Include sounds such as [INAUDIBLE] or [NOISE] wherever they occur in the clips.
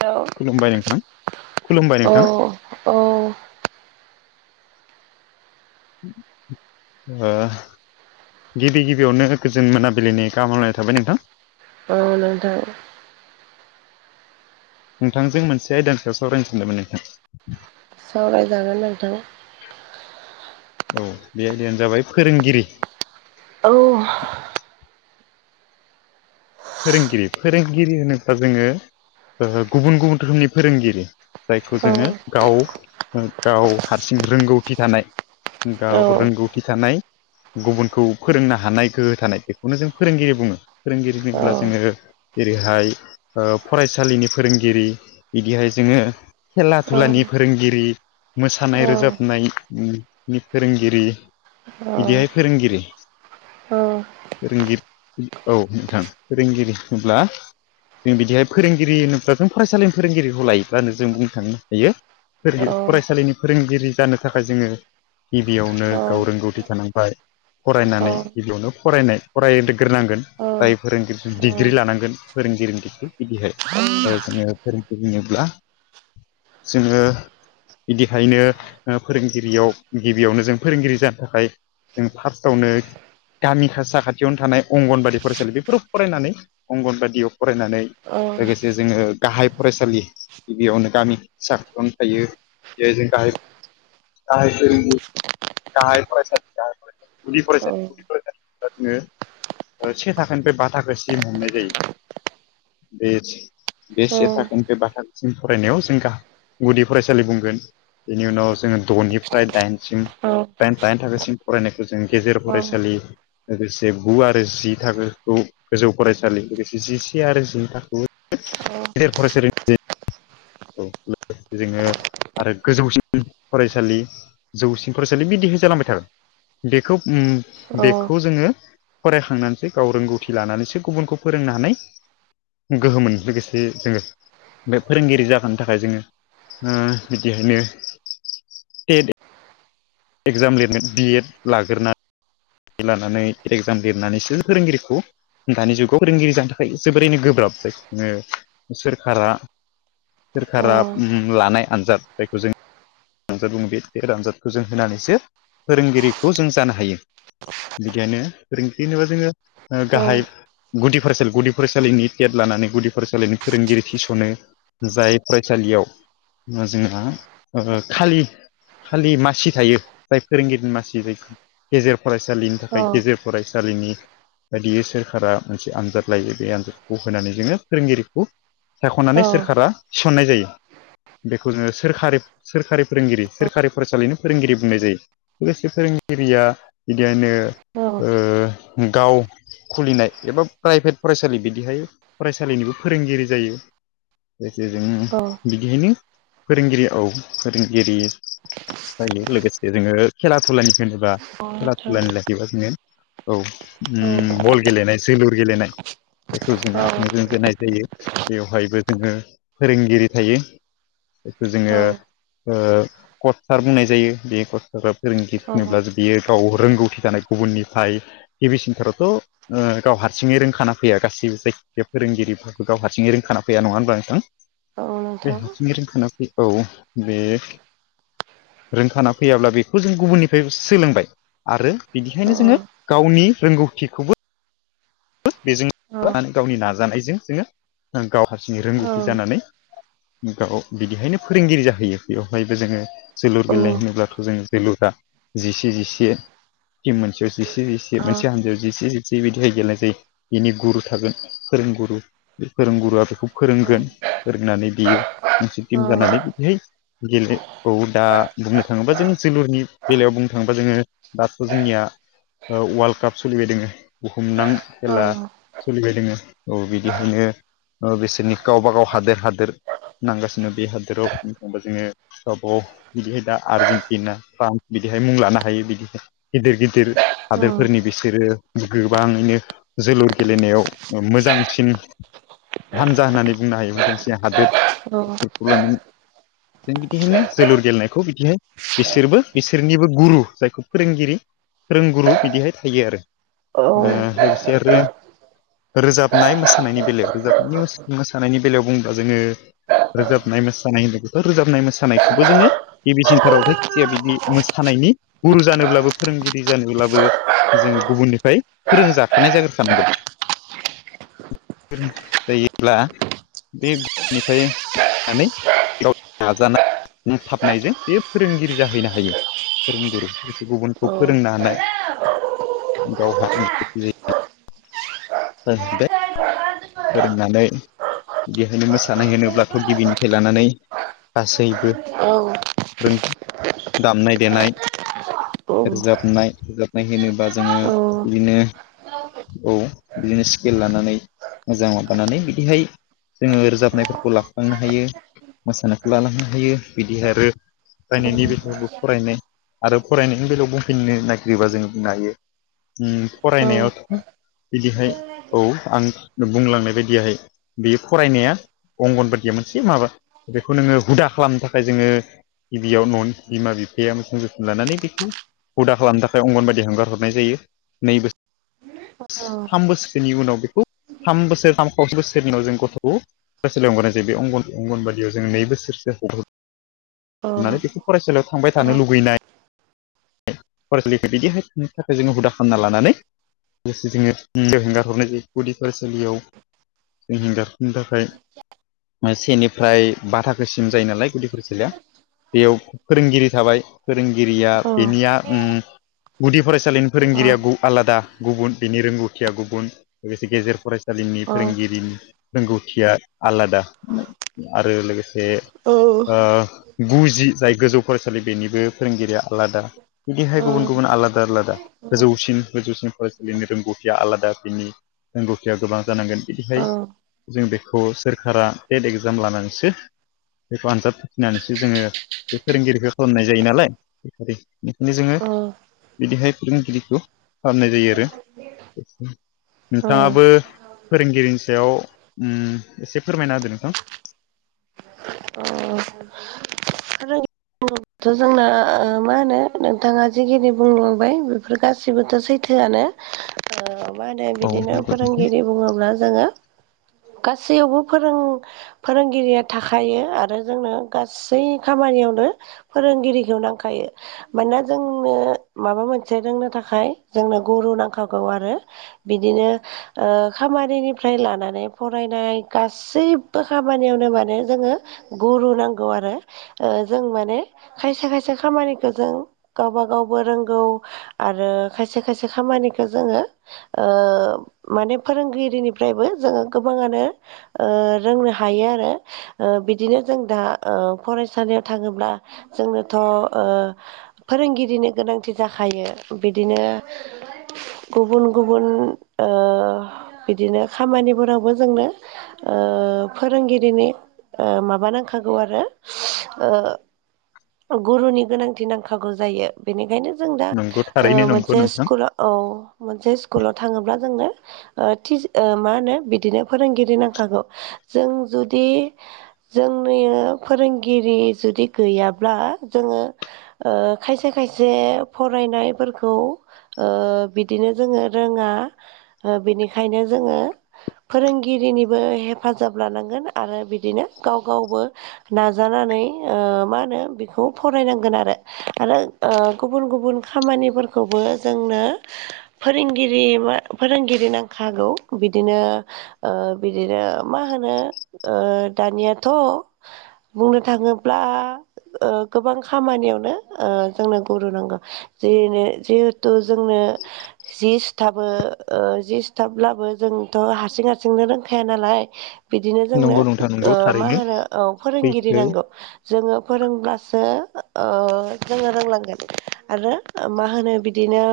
हेल' खुलुमबाय नोंथां खुलुमबाय औ नोंथां। औ ओ गिबि गिबियावनो गोजोन मोनाबिलिनि गाहाम हामलायनाय थाबाय नोंथां। औ नोंथां। नोंथांजों मोनसे आयदानि सायाव सावरायनो सानदोंमोन नोंथां? सावराय जागोन नोंथां। औ बे आयदायानो जाबाय फोरोंगिरि औ फोरोंगिरि फोरोंगिरि होनोब्ला जोङो ओ गुबुन गुबुन रोखोमनि फोरोंगिरि जायखौ औ जोङो गाव गाव हारसिं रोंगौथि थानाय औ गाव रोंगौथि थानाय गुबुनखौ फोरोंनो हानाय गोहो थानाय बेखौनो जों फोरोंगिरि बुङो फोरोंगिरि औ बुङोब्ला जोङो जेरैहाय ओ फरायसालिनि फोरोंगिरि बिदिहाय जोङो खेला दुलानि औ फोरोंगिरि औ औ मोसानाय नोंथां रोजाबनायनि फोरोंगिरि औ नोंथां बिदिहाय फोरोंगिरि औ फोरोंगिरि औ नोंथां। फोरोंगिरि होनोब्ला जों बिदिहाय फोरोंगिरि होनोब्ला जों फरायसालिनि फोरोंगिरिखौ लायोब्लानो जों बुंनो थांनो हायो। फोरगो फरायसालिनि फोरोंगिरि जानो थाखाय जोङो। गिबियावनो औ गाव रोंगौथि थानांबाय। फरायनानै गिबियावनो फरायनाय फरायग्रोनांगोन। जाय फोरोंगिरि डिग्रि लानांगोन फोरोंगिरिनि दिग्रि बिदिहाय ओ जोङो फोरोंगिरि होनोब्ला जोङो बिदिहखायनो ओ फोरोंगिरियाव गिबियावनो जों फोरोंगिरि जानो थाखाय जों फारसथावनो गामि खासाखाथियावनो थानाय अंगनबादि फरायसालि बे फोर फरायनानै अंगनबादियाव फरायनानै लोगोसे जोङो गाहाय फरायसालि गिबियावनो गामि फिसा फोरावनो थायो। दे जों गाहाय गाहाय फोरोंगिर गाहाय फरायसालि गाहाय फरायसालि गुदि फरायसालि जोङो ओ से थाख खान फाय बा थाखो सिम हमनाय जायो। बे बे से थाखोनिफ्राय बाथाखोसिम फरायनायाव जों गा गुदि फरायसालि बुंगोन। बेनि उनाव जोङो द'निफ्राय दाइन जों दायन दायन थाखोसिम फरायनायखौ जों गेजेर फरायसालि लोगोसे गु आरो जि थाखो खौ गोजौ फरायसालि लोगोसे जिसे आरो जि थाखोखौ गेदेर फरायसालि औ लोगोसे जोङो आरो गोजौसिन फरायसालि जौसिन फरायसालि बिदिहाय जालांबाय थागोन। बेखौ उम बेखौ जोङो फरायखांनानैसो गाव रोंगौथि लानानैसो गुबुनखौ फोरोंनो हानाय गोहोममोन लोगोसे जोङो बे फोरोंगिरि जा थानो थाखाय जोङो ओ बिदिहायनो टेट एग्जाम लिरनो। बि एड लाग्रोना एद लानानै एगजाम लिरनानैसो फोरोंगिरिखौ दानि जुगाव फोरोंगिरि जानो थाखाय जोबोरैनो गोब्राब जाय ङो सोरखारा सोरखारा उम लानाय आनजाद जायखौ जों आजाद बुङो बे बे आनजादखौ जों होनानैसो फोरोंगिरिखौ जों जानो हायो। बिदिखायनो फोरों जेनेबा जोङो आ गाहाय गुदि फरायसालि गुदि फरायसालिनि टेट लानानै गुदि फरायसालिनि फोरोंगिरि थिसनो। जाय फरायसालियाव ओ जोंहा ओ खालि खालि मासि थायो। जाय फोरोंगिरिनि मासि जाय गेजेर फरायसालिन थाखाय गेजेर फरायसालिनि बायदियै सोरखारा मोनसे आनजाद लायो। बे आनजादखौ होनानै जोङो फोरोंगिरिखौ सायख'नानै सोरखारा थिसननाय जायो। बेखौनो सोरखारि सोरखारि फोरोंगिरि सोरखारि फरायसालिनो फोरोंगिरि बुंनाय जायो। लोगोसे फोरोंगिरिया बिदिखायनो ओ गाव खुलिनाय एबा प्राइभेट फरायसालि बिदिहाय फरायसालिनिबो फोरोंगिरि जायो। जायखि जों बिदिहायनो फोरोंगिरि औ फोरोंगिरि जायो। लोगोसे जोङो खेला दुलानि जेनेबा खेला दुलानिलाय एबा जोङो औ उम बल गेलेनाय जोलुर गेलेनाय बेखौ जोङो आथिं जों जोननाय जायो। बेवहायबो जोङो फोरोंगिरि थायो। बेखौ जोङो ओ करथार बुंनाय जायो। बेखौ करथार फोरोंगिरि होनोब्ला जों बियो गाव रोंगौथि थानाय गुबुननिफाय टि भि सेन्टारावथ' ओ गाव हारसिङै रोंखाना फैया गासैबोफाय बे फोरोंगिरिफो गाव हारसिङै रोंखाना फैया नङा होनबा नोंथां। ओ बे हारासिङै रोंखाना फै औ बे रोंखाना फैयाब्ला बेखौ जों गुबुननिफायबो सोलोंबाय। आरो बिदिखायनो जोङो गावनि रोंगौथिखौबो बो बेजों बो आ गावनि नाजानायजों जोङो ओं गाव हारसिङै रोंगौथि जानानै गाव बिदिहायनो फोरोंगिरि जाहैयो। बेवहायबो जोङो जोलुर गेलेनाय होनोब्लाथ' जों जोलुरा जिसे जिसे टिम मोनसेयाव जिसे जिसे औ मोनसे हान्जायाव जिसे जि जिबिथाय [UNINTELLIGIBLE] यदिहाय गेलनाय जायो बिनि गुरु थागोन फोरोंगुरु बे फोरोंगुरुआ बेखौ औ फोरोंगोन फोरोंनानै बियो मोनसे खिथानानै है। गेले औ दा बुंनो थाङोबा जों जोलुरनि बेलायाव बुंनो थाङोबा जोङो। दाथ जोंनिया अवाल्ड काप सोलिबाय दङ बुहुमनां। खेला सोलिबाय दंयो औ बिनिखायनो ओ बिसोरनि गावबा गाव हादोर हादोर नांगासिनो बे हादोराव बुंङोबा जोङो। सब बिदिहाय दा आर्जेनटिना फ्रान्स बिदिहाय मुं लानो हायो बिदिहाय। गिदिर गिदिर हादोरफोरनि बिसोरो गोबाङैनो। जोलुर गेलेनायाव ओ-मोजांसिन हानजा होननानै बुंनो हायो मोजांसे हादोर बेफोरखौ लानानै। जों बिदिहायनो जोलुर गेलेनायखौ बिदिहाय। बिसोरबो बिसोरनिबो गुरु जायखौ फोरोंगिरि फोरोंगुरु बिदिहाय थायो आरो। ओ-लोगोसे आरो रोजाबनाय मोसानायनि बेलायाव रोजाब मोसानायनि बेलायाव बुंङोबा जोङो। रोजाबनाय मोसानाय होनदों बेफोर रोजाबनाय मोसानायखौबो जोङो। गिबिसिन्थाराव हाय जे बिदि मोसानायनि गुरु जानोब्लाबो फोरोंगिरि जानोब्लाबो। जोङो गुबुननिफ्राय फोरोंजाखानाय जाग्रो खानांगोन। जायोब्ला बे गुबुननिफ्राय [UNINTELLIGIBLE] बे फोरोंगिरि जाहैनो हायो फोरोंगुरु गुबुनखौ फोरोंनो हानाय [UNINTELLIGIBLE] [UNINTELLIGIBLE] फोरोंनानै बेहायनो मोसानाय होनोब्लाथ गिबिनिफ्राय लानानै गासैबो। औ रों दामनाय देनाय। रोजाबनाय रोजाबनाय होनोबा जोङो बिदिनो। औ बिदिनो सिकेल लानानै। मोजां माबानानै बिदिहाय जोङो रोजाबनायफोरखौ लाफालांनो हायो। मोसानायखौ लालांनो हायो बिदि आरो। फरायनायनि बेलायावबो फरायनाय आरो फरायनायनि बेलायाव बुंफैनो नागिरोबा जोंङ बुंनो हायो। उम फरायनायावथ बिदिहाय औ आं बुंलांनाय बायदियाहाय बियो फरायनाया अंगन बादिया मोनसे माबा। बेखौ नोङो हुदा खालामनो थाखाय जोङो। गिबियाव न बिमा बिफाया मोथोम जोथोन लानानै बेखौ। हुदा खालामनो थाखाय अंगनबादि हगार हरनाय जायो नै बोस थाम बोसोरनि उनाव बेखौ थाम बोसोर थाम पाव बोसोरनि उाव जों गथखौ। फरायसालियाव अंगारनाय जायो बेंन अंगनबादियाव जों नै बोसो हर होननानै बेखौ फरायसालियाव थांबाय थानो लुगैनाय। फरायसालिखौ बिदिहाय थिनो थाखाय जोङो हुदा खालामना लानानै। लोगोसे जोङो हेंगार हरनाय जायो गुदि फरायसालियाव जों हिगारफोरनो थाखाय। सेनिफ्राय बा थाखोसिम जायो नालाय गुदि फरायसालिया। बेयाव फोरोंगिरि थाबाय। फोरोंगिरिया बेनिया ओं गुदि फरायसालिनि फोरोंगिरिया आलादा। गुबुन बिनि रोंगौथिया गुबुन लोगोसे गेजेर फरायसालिनि फोरोंगिरिनि। रोंगौथिया आलादा आरो लोगोसे। ओ-गु जि जाय गोजौ फरायसालि बेनिबो फोरोंगिरिया आलादा। बिदिहाय गुबुन गुबुन आलादा आलादा गोजौसिन गोजौसिन। फरायसालिनि रोंगौथिया आलादा बिनि रोंगौथिया गोबां जानांगोन बिदिहाय। जों बेखौ सोरखारा टेट एगजाम लानानैसो। बेखौ आनजाद फाथिनानैसो जोङो बे फोरोंगिरिखौ खालामनाय जायो नालाय। [UNINTELLIGIBLE] खायनो जोङो बिदिहाय फोरोंगिरिखौ खालामनाय जायो। [UNINTELLIGIBLE] नोंथाङाबो फोरोंगिरिनि सायाव उम एसे फोरमायना होदों नोंथां। [UNINTELLIGIBLE] आरो थ' जोंना मा होनो नोंथाङा जिखिनि बुंलांबाय बेफोर गासिबोथ' सैथ थोआनो मा होनो औ बिदिनो नंगौ नोंथां फोरोंगिरि बुङोब्ला जोङो गासैयावबो फोरों फोरोंगिरिया थाखायो आरो जोंनो गासै खामानियावनो फोरोंगिरिखौ नांखायो। मानोना जोंनो माबा मोनसे रोंनो थाखाय जोंनो गुरु नांखागौ आरो बिदिनो खामानिनिफ्राय लानानै फरायनाय गास सैबो खामानियावनो माने जोङो गुरु नांगौ आरो जों माने खायसे खायसे खामानिखौ जों गावबा गावबो रोंगौ आरो खायसे खायसे खामानिखौ जोङो ओ माने फोरोंगिरिनिफ्रायबो जोङो गोबाङानो ओ रोंनो हायो आरो। बिदिनो जों दा फरायसालियाव थाङोब्ला जोंनोथ' फोरोंगिरिनि गोनांथि जाखायो बिदिनो गुबुन गुबुन बिदिनो खामानिफोरावबो जोंनो ओ फोरोंगिरिनि माबा नांखागौ आरो गुरुनि गोनांथि नांखागौ जायो बेनिखायनो जों दा नंगौ थारैनो नंगौ मोनसे नोंथां स्कुलाव औ मोनसे स्कुलाव थाङोब्ला जोंनो मा होनो बिदिनो फोरोंगिरि नांखागौ जों जुदि जोंनि फोरोंगिरि जुदि गैयाब्ला जोङो ओ खायसे खायसे फरायनायफोरखौ ओ बिदिनो जोङो रोङा बिनिखायनो जोङो फोरोंगिरिनिबो हेफाजाब लानांगोन आरो बिदिनो गाव गावबो नाजानानै मा होनो बेखौ फरायनांगोन आरो आरो गुबुन गुबुन खामानिफोरखौबो जोंनो फोरोंगिरि मा फोरोंगिरि नांखागौ बिदिनो बिदिनो मा होनो दानियाथ' बुंनो थाङोब्ला गोबां खामानियावनो जोंनो गुरु नांगौ। [UNINTELLIGIBLE] जिहेथु जोंनो जि सुथाबो जि सथाब्लाबो जोंथ' हारसिं हारसिंनो रोंखाया नालाय बिदिनो जोंनो नंगौ नोंथां नंगौ मा थारैनो होनो औ फोरोंगिरि सैथो नांगौ जोङो फोरोंब्लासो जोङो रोंलांगोन आरो मा होनो बिदिनो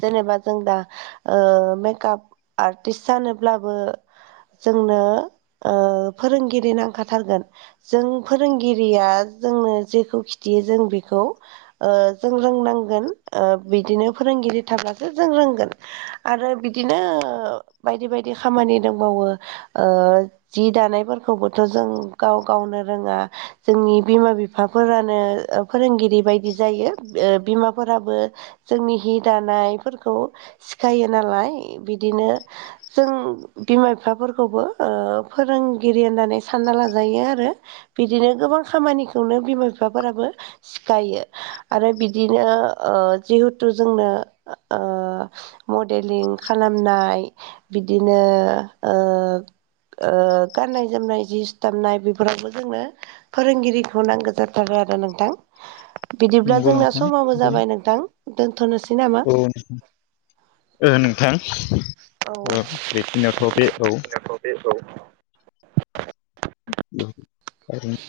जेनेबा जों दा मेकप आर्टिस्ट जानोब्लाबो जोंनो फोरोंगिरि नांखाथारगोन जों फोरोंगिरिया जोंनो जेखौ खिथियो जों बेखौ जों रोंनांगोन बिदिनो फोरोंगिरि थाब्लासो जों रोंगोन। आरो बिदिनो बायदि बायदि खामानि दंबावो। जि दानायफोरखौबोथ' जों गाव गावनो रोङा‌। जोंनि बिमा बिफाफोरानो फोरोंगिरि बायदि जायो बिमाफोराबो जोंनि हि दानायफोरखौ सिखायो नालाय बिदिनो जों बिमा बिफाफोरखौबो फोरोंगिरि होननानै सानना लाजायो आरो। बिदिनो गोबां खामानिखौनो बिमा बिफाफोराबो सिखायो। आरो बिदिनो जिहेथु जोंनो मडेलिं खालामनाय बिदिनो ओ ओ गाननाय जोमनाय जि सिथाबनाय बे फोरावबो जोंनो फोरोंगिरिखौ नांगौ जाथारो आरो नोंथां। बिदिब्ला नंगौ जोंना नोंथां समाबो औ जाबाय नोंथां दोनथ'नोसै नामा? [UNINTELLIGIBLE] ओ नोंथां ओ बेखिनियावथ' बे औ बे औ [UNINTELLIGIBLE]